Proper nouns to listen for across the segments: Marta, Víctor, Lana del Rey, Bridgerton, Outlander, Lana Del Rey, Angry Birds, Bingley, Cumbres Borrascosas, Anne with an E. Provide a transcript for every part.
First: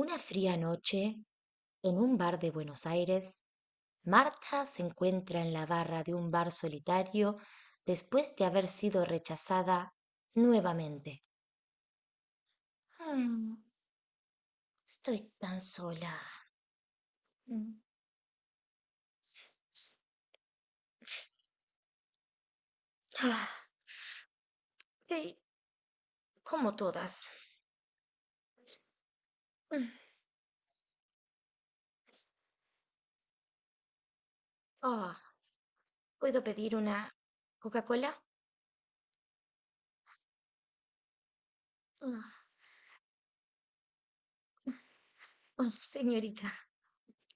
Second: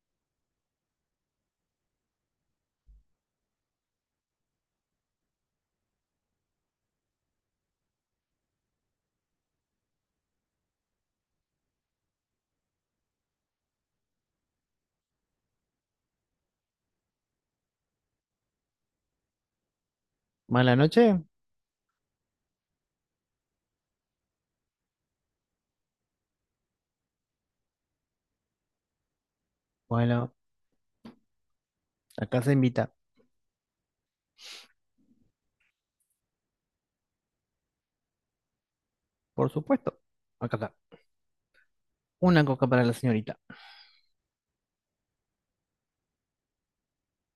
Una fría noche, en un bar de Buenos Aires, Marta se encuentra en la barra de un bar solitario después de haber sido rechazada nuevamente. Mm, estoy tan sola. Mm. ¿Mala noche? Ah, eh, como todas. Mm. Bueno, acá se invita. Oh, ¿puedo pedir una Coca-Cola? Por supuesto. Acá está. Ah, Una coca para la señorita. oh, señorita,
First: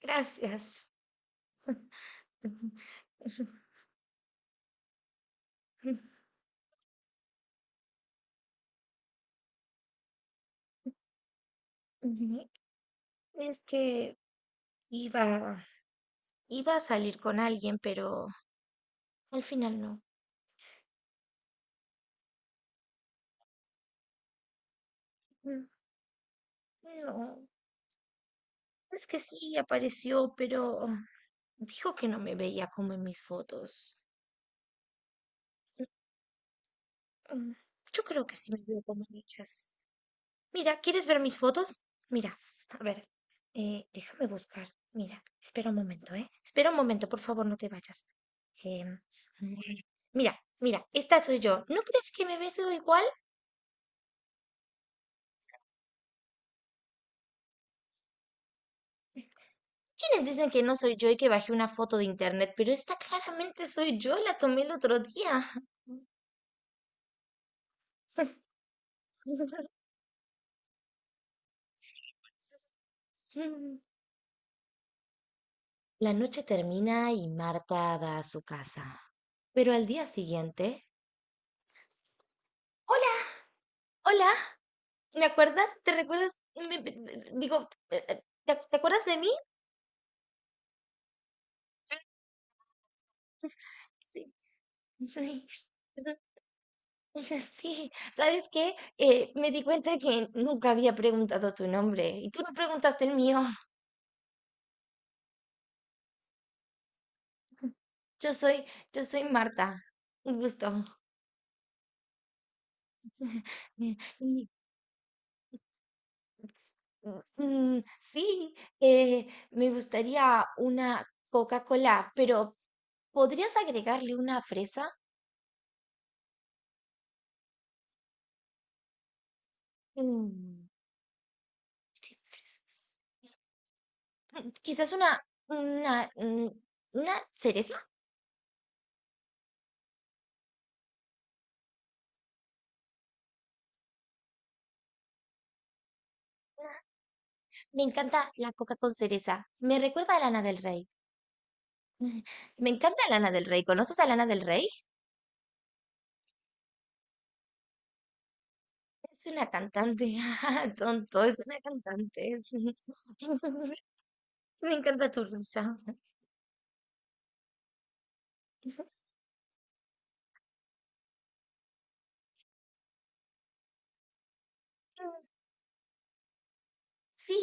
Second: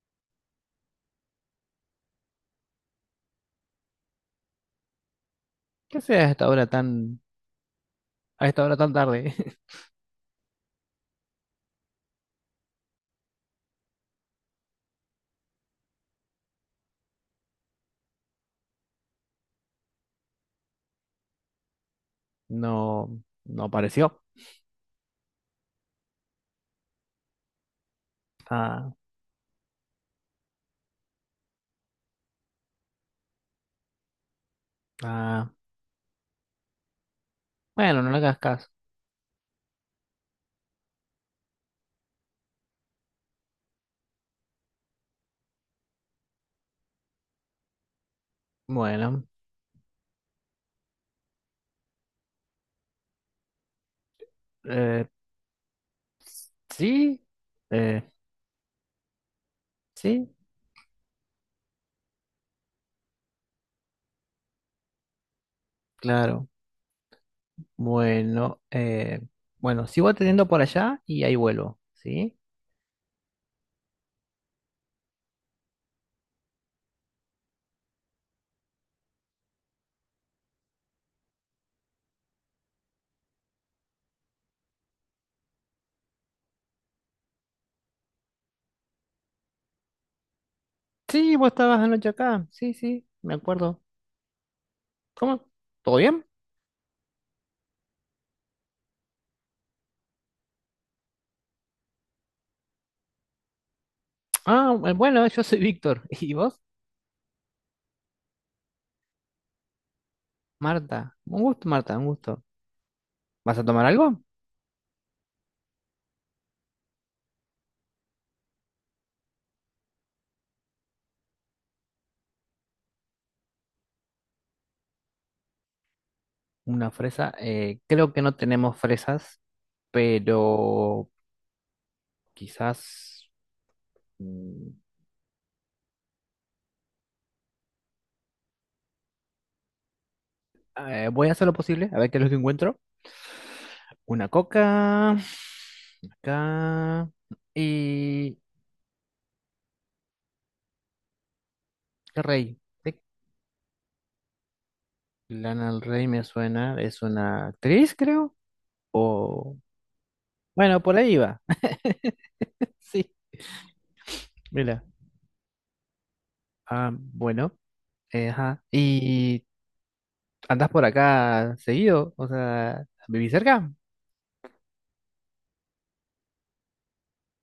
gracias. ¿Qué sea a esta hora tan tarde? Es que iba iba a salir con alguien, pero al final no. No, no apareció. Mm, no, Ah, es que sí apareció, pero dijo que no me veía como en mis fotos. ah. Mm, mm, Bueno, yo no le creo que hagas sí me caso. veo como en ellas. Mira, ¿quieres ver mis fotos? Mira, a ver, déjame buscar. Mira, espera un momento, ¿eh? Espera un momento, por favor, no te vayas. Em, Bueno, mm, mira, mira, esta soy yo. ¿No crees que me veo igual? eh, sí, eh, ¿Quiénes sí, dicen que no soy yo y que bajé una foto de internet? Pero esta claramente soy yo, la tomé el otro día. claro. Bueno, bueno, sigo atendiendo por allá y ahí vuelvo, ¿sí? La noche termina y Marta va a su casa. Pero al día siguiente... Hola, hola, ¿me acuerdas? ¿Te recuerdas? Digo, te acuerdas de mí? Sí, vos estabas anoche acá. Sí, sí, me acuerdo. Sí. ¿Cómo? Sí. ¿Todo bien? Sí, sí. ¿Sabes qué? Me di cuenta que nunca había preguntado tu nombre y tú no preguntaste el mío. Ah, bueno, yo soy Víctor. ¿Y vos? Yo soy, yo soy Marta. Un gusto. Marta, un gusto, Marta, un gusto. ¿Vas a tomar Y- algo? y- Sí, eh, me gustaría una Coca-Cola, pero ¿podrías agregarle una fresa? Una fresa. Creo que no tenemos fresas, Mm, pero sí, fresas. quizás Mm, mm, quizás una, una, mm, una cereza. Voy a hacer lo posible, a ver qué es lo que encuentro. Una coca, acá, Me encanta y la coca con cereza. Me recuerda a Lana del Rey. el rey. Me Sí, encanta Lana del Rey. ¿Conoces a Lana del Rey? Lana del Rey me suena, es una actriz, creo, Es una o... cantante, ah, Bueno, por ahí tonto, es va. una cantante. Sí, Me mira. encanta tu risa. Ah, bueno, ajá. Y ¿andás por acá seguido? O sea, ¿vivís cerca? Sí,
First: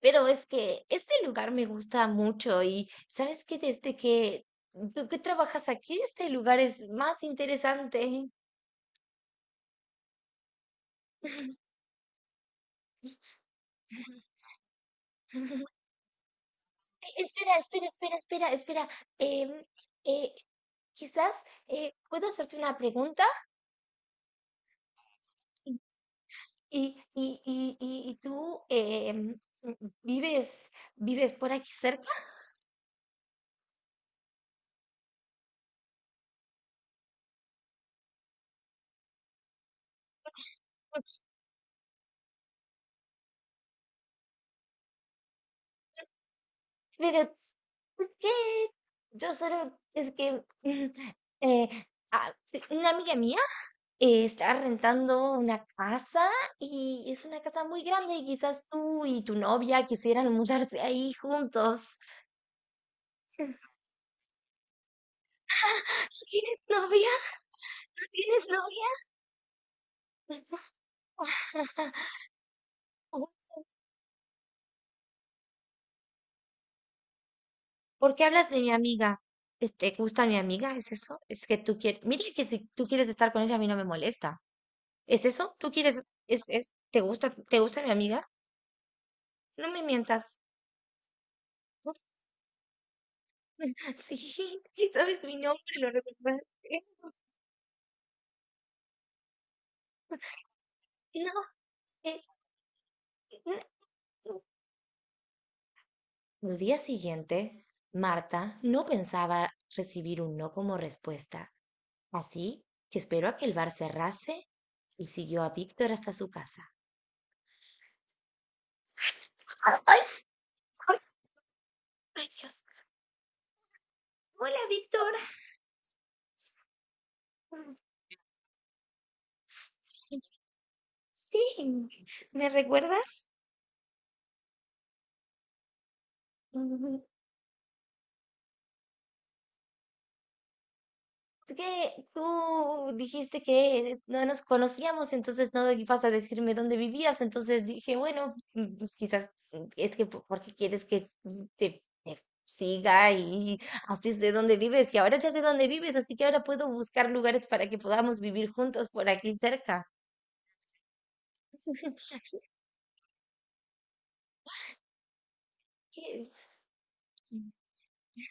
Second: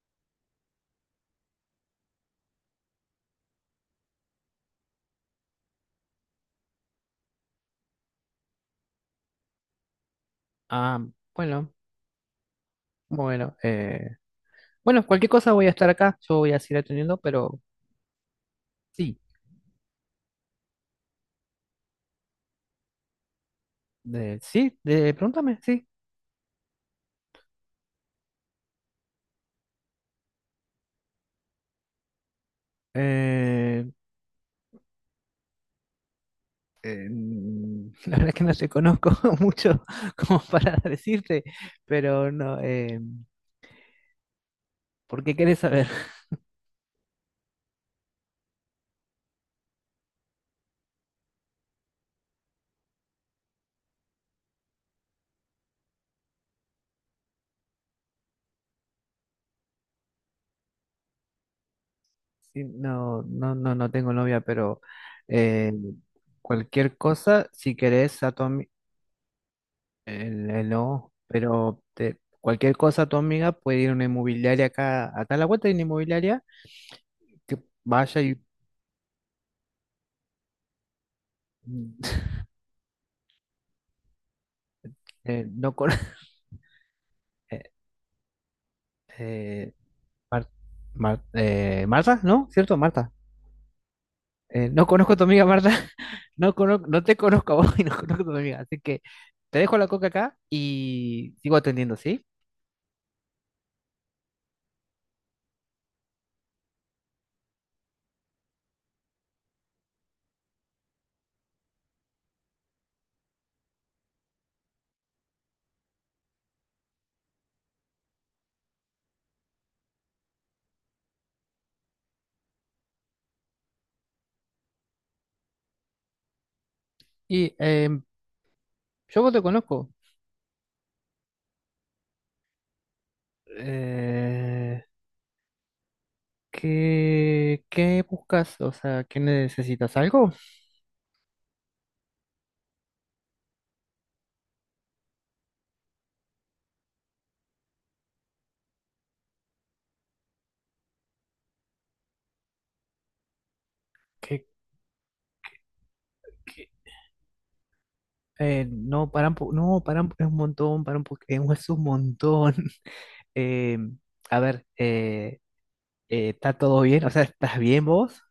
pero es que este lugar me gusta mucho y ¿sabes qué? Desde que tú que trabajas aquí, este lugar es más interesante. Ah, bueno, bueno. Bueno, cualquier cosa voy a estar acá, yo voy a seguir atendiendo, Espera, pero espera, espera, espera, espera. sí, em, eh, quizás puedo hacerte una pregunta. Sí, pregúntame, sí. Y tú vives por aquí cerca, Eh, la verdad es que no te conozco mucho como para decirte, pero no, ¿por qué querés saber? pero ¿por qué? Yo solo, es que mm, eh, una amiga mía está rentando una casa y es una casa muy grande y quizás tú y tu novia quisieran mudarse ahí juntos. Sí, no, ¿No no, no, no tengo novia, pero eh, tienes cualquier novia? cosa, si ¿No querés, a tu, tienes ami- novia? El no, pero cualquier cosa tu Uy, amiga puede ir a una inmobiliaria acá a la vuelta hay una inmobiliaria que ¿por vaya qué y hablas de mi amiga? Este, ¿gusta mi amiga? ¿Es eso? Es que tú quieres. Mira que si tú quieres estar con ella, a mí no me molesta. ¿Es eso? ¿Tú no con quieres? Te eh, gusta mi amiga? No eh, me mientas. Mar- Marta, ¿no? ¿Cierto? Marta. Sí, No sí conozco a tu sabes mi amiga Marta, nombre, lo recuerdas. no conozco, no te conozco a vos y no conozco a tu amiga, así que te dejo la coca acá y No, sigo atendiendo, eh, ¿sí? no. Al día siguiente, Marta no pensaba recibir un no como respuesta, así que esperó a que el bar cerrase y siguió a Víctor hasta su casa. ¡Ay! ¡Ay, ay, Dios! Hola, Víctor. Y Mm, yo vos te conozco. sí, ¿me recuerdas? Eh, Mm, qué buscas? O sea, ¿qué necesitas? ¿Algo? que tú dijiste que no nos conocíamos, entonces no ibas a decirme dónde vivías, entonces dije, bueno, mm, quizás es que porque quieres que te siga y así sé ¿Qué, dónde vives, y ahora ya sé dónde vives, así que ahora puedo buscar lugares para que podamos vivir juntos por no, para un aquí po- no, cerca. para un, es un montón, para un po- es un montón. Eh, a ver, Que- ¿está todo bien? O sea, ¿estás bien vos?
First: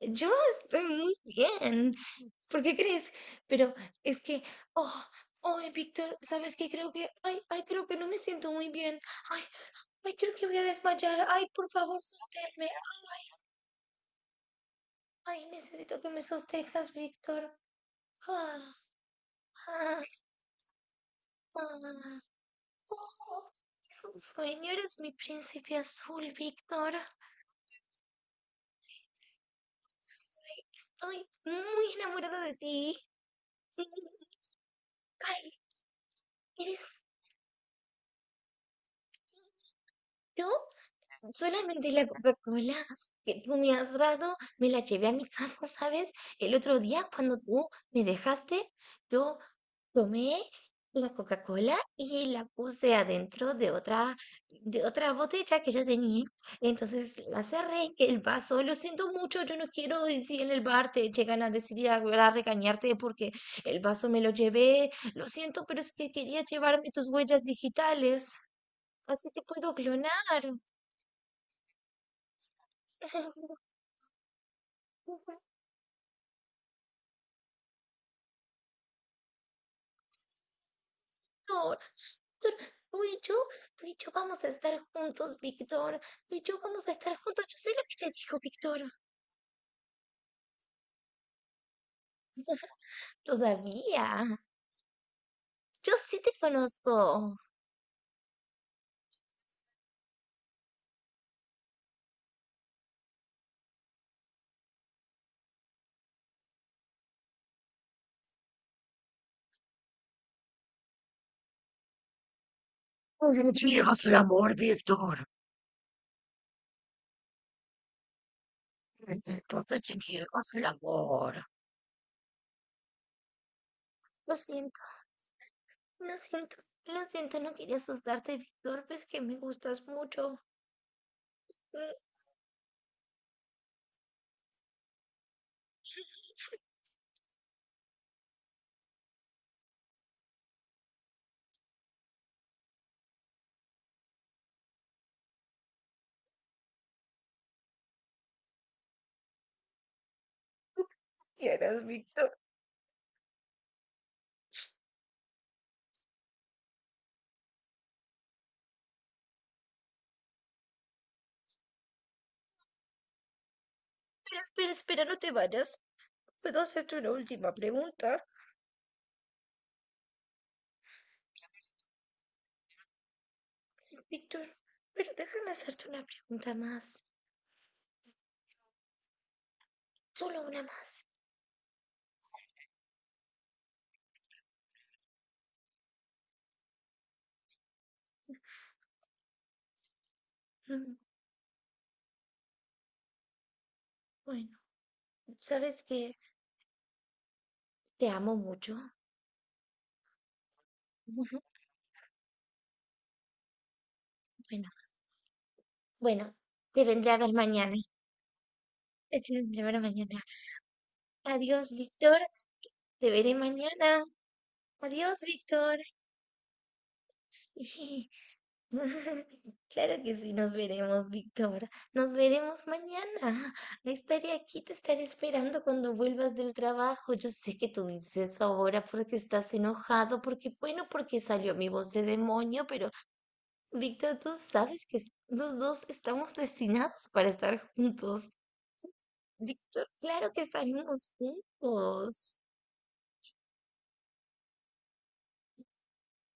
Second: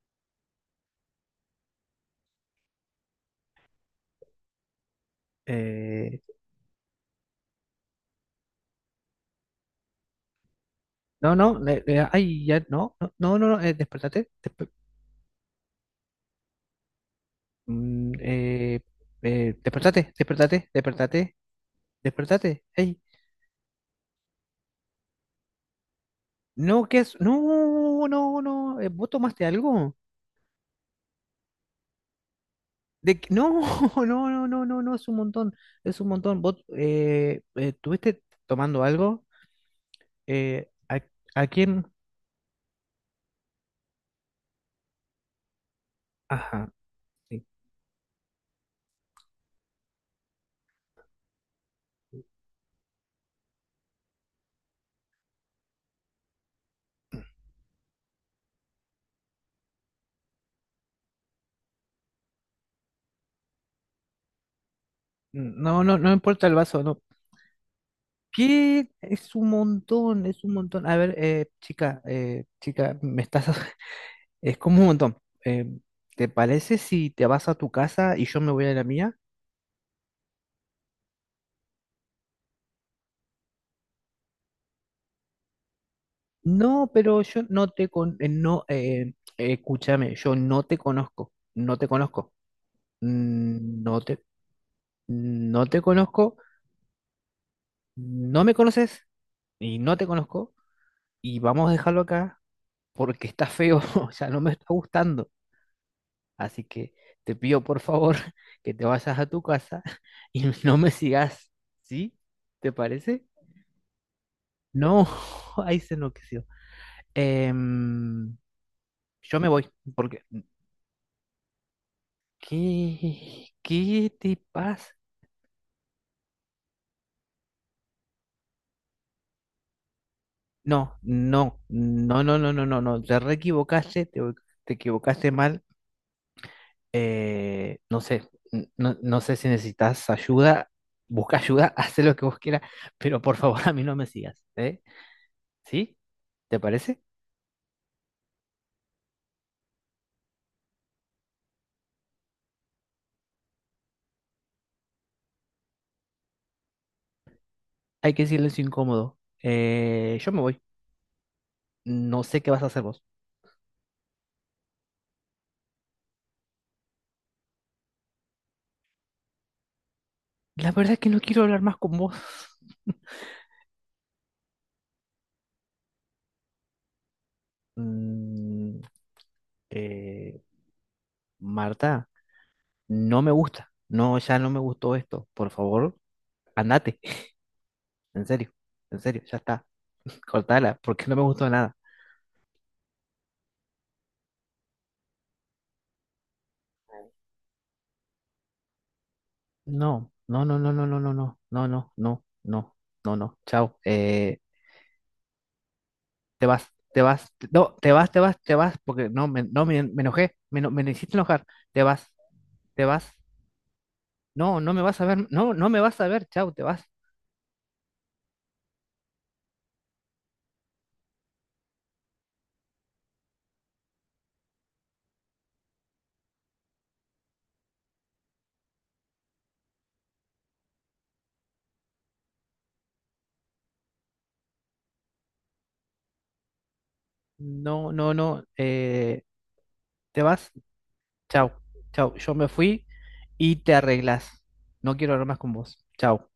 Yo estoy muy bien. ¿Por qué crees? Pero es que, oh, ay, Víctor, Eh, ¿sabes qué? Creo que, ay, ay, creo que no me siento muy bien. Ay, ay, creo que voy a desmayar. no, Ay, no, por favor, ay, ya, sosténme. no, no, no, no, no, despertate, Ay, necesito que me sostengas, Víctor. mm, Ah, eh, ah, despertate, despertate, despertate, ah. despertate, ey. Oh, es un sueño, eres mi príncipe azul, No, Víctor. ¿qué es? No, no, no, ¿vos tomaste algo? Ay, estoy muy enamorada de ti. No, no, no, no, no, no, es un Ay, montón, es un montón. ¿Vos eres tuviste tomando algo? yo eh, a, a quién? solamente la Coca-Cola que tú me has dado, me la llevé a mi casa, ¿sabes? El Ajá. otro día cuando Sí. tú me dejaste, yo tomé la Coca-Cola y la puse adentro de de otra botella que yo tenía. Entonces la cerré en el vaso. Lo siento mucho, yo no quiero decir en el bar te llegan a decir a regañarte porque el vaso me lo llevé. Lo siento, pero No, es no, no que me quería importa el vaso, llevarme no. tus huellas digitales. ¿Qué? Así Es te un puedo montón, es clonar. un montón. A ver, chica, chica, me estás. Es como un montón. Eh, ¿te parece si te vas a tu casa y yo me voy a la mía? Víctor, Víctor, tú y yo vamos a estar juntos, Víctor. Tú y yo vamos No, a estar pero yo juntos. Yo no sé lo te que te con, dijo, no, Víctor. Escúchame, yo no te conozco, no te conozco, Mm, no Todavía. te, no te Yo sí te conozco, conozco. no me conoces y no te conozco y vamos a dejarlo acá porque está feo, o sea, no me está gustando. Así que te pido por favor que te vayas a tu casa y no me sigas, ¿sí? ¿Te parece? ¿Por qué te niegas el amor, No, Víctor? ahí se enloqueció. Em, yo me voy, ¿Por qué te porque... niegas el amor? ¿Qué? ¿Qué te Lo siento, pasa? lo siento, lo siento. No quería asustarte, Víctor. Ves que me gustas mucho. No, no, no, no, no, no, no, no, te re equivocaste, te equivocaste mal, no sé, no, no sé si necesitas ayuda, busca ayuda, haz lo que vos quieras, pero por favor a mí no me sigas, ¿eh? ¿Sí? ¿Te parece? ¿Quieres, Víctor? Hay que silencio incómodo. Yo me voy, no sé qué vas a hacer vos. Espera, espera, espera, no te vayas. ¿Puedo hacerte una última pregunta? La verdad es que no quiero hablar más con vos. Víctor, pero déjame hacerte una pregunta más. Mm, eh, Solo una más. Marta, no me gusta, no, ya no me gustó esto, por favor, andate, en serio, en serio, ya está, cortala, Mm, porque no me gustó nada. bueno, sabes que te amo mucho. No, no, no, no, no, no, no, no, Ujú, no, no, no, no, no, no, chao. Eh, bueno, bueno, te vas, te te vendré a vas, ver no, mañana. te vas, te vas, te vas, porque Te no, me, vendré no, a ver me mañana. enojé, me hiciste enojar, Adiós, te vas, Víctor. te Te vas, veré mañana. no, no me vas a Adiós, ver, no, no Víctor. me vas a ver, chao, te vas, Claro que sí, nos veremos, Víctor. Nos veremos mañana. Estaré aquí, te estaré esperando cuando vuelvas del trabajo. Yo sé que tú dices eso ahora porque estás enojado, porque, bueno, porque salió mi voz de demonio, pero Víctor, tú sabes que los dos estamos destinados para estar no, no, juntos. no, Víctor, te claro que vas, estaremos chao, chao, yo juntos. me fui y te arreglas, no quiero hablar más con vos, chao.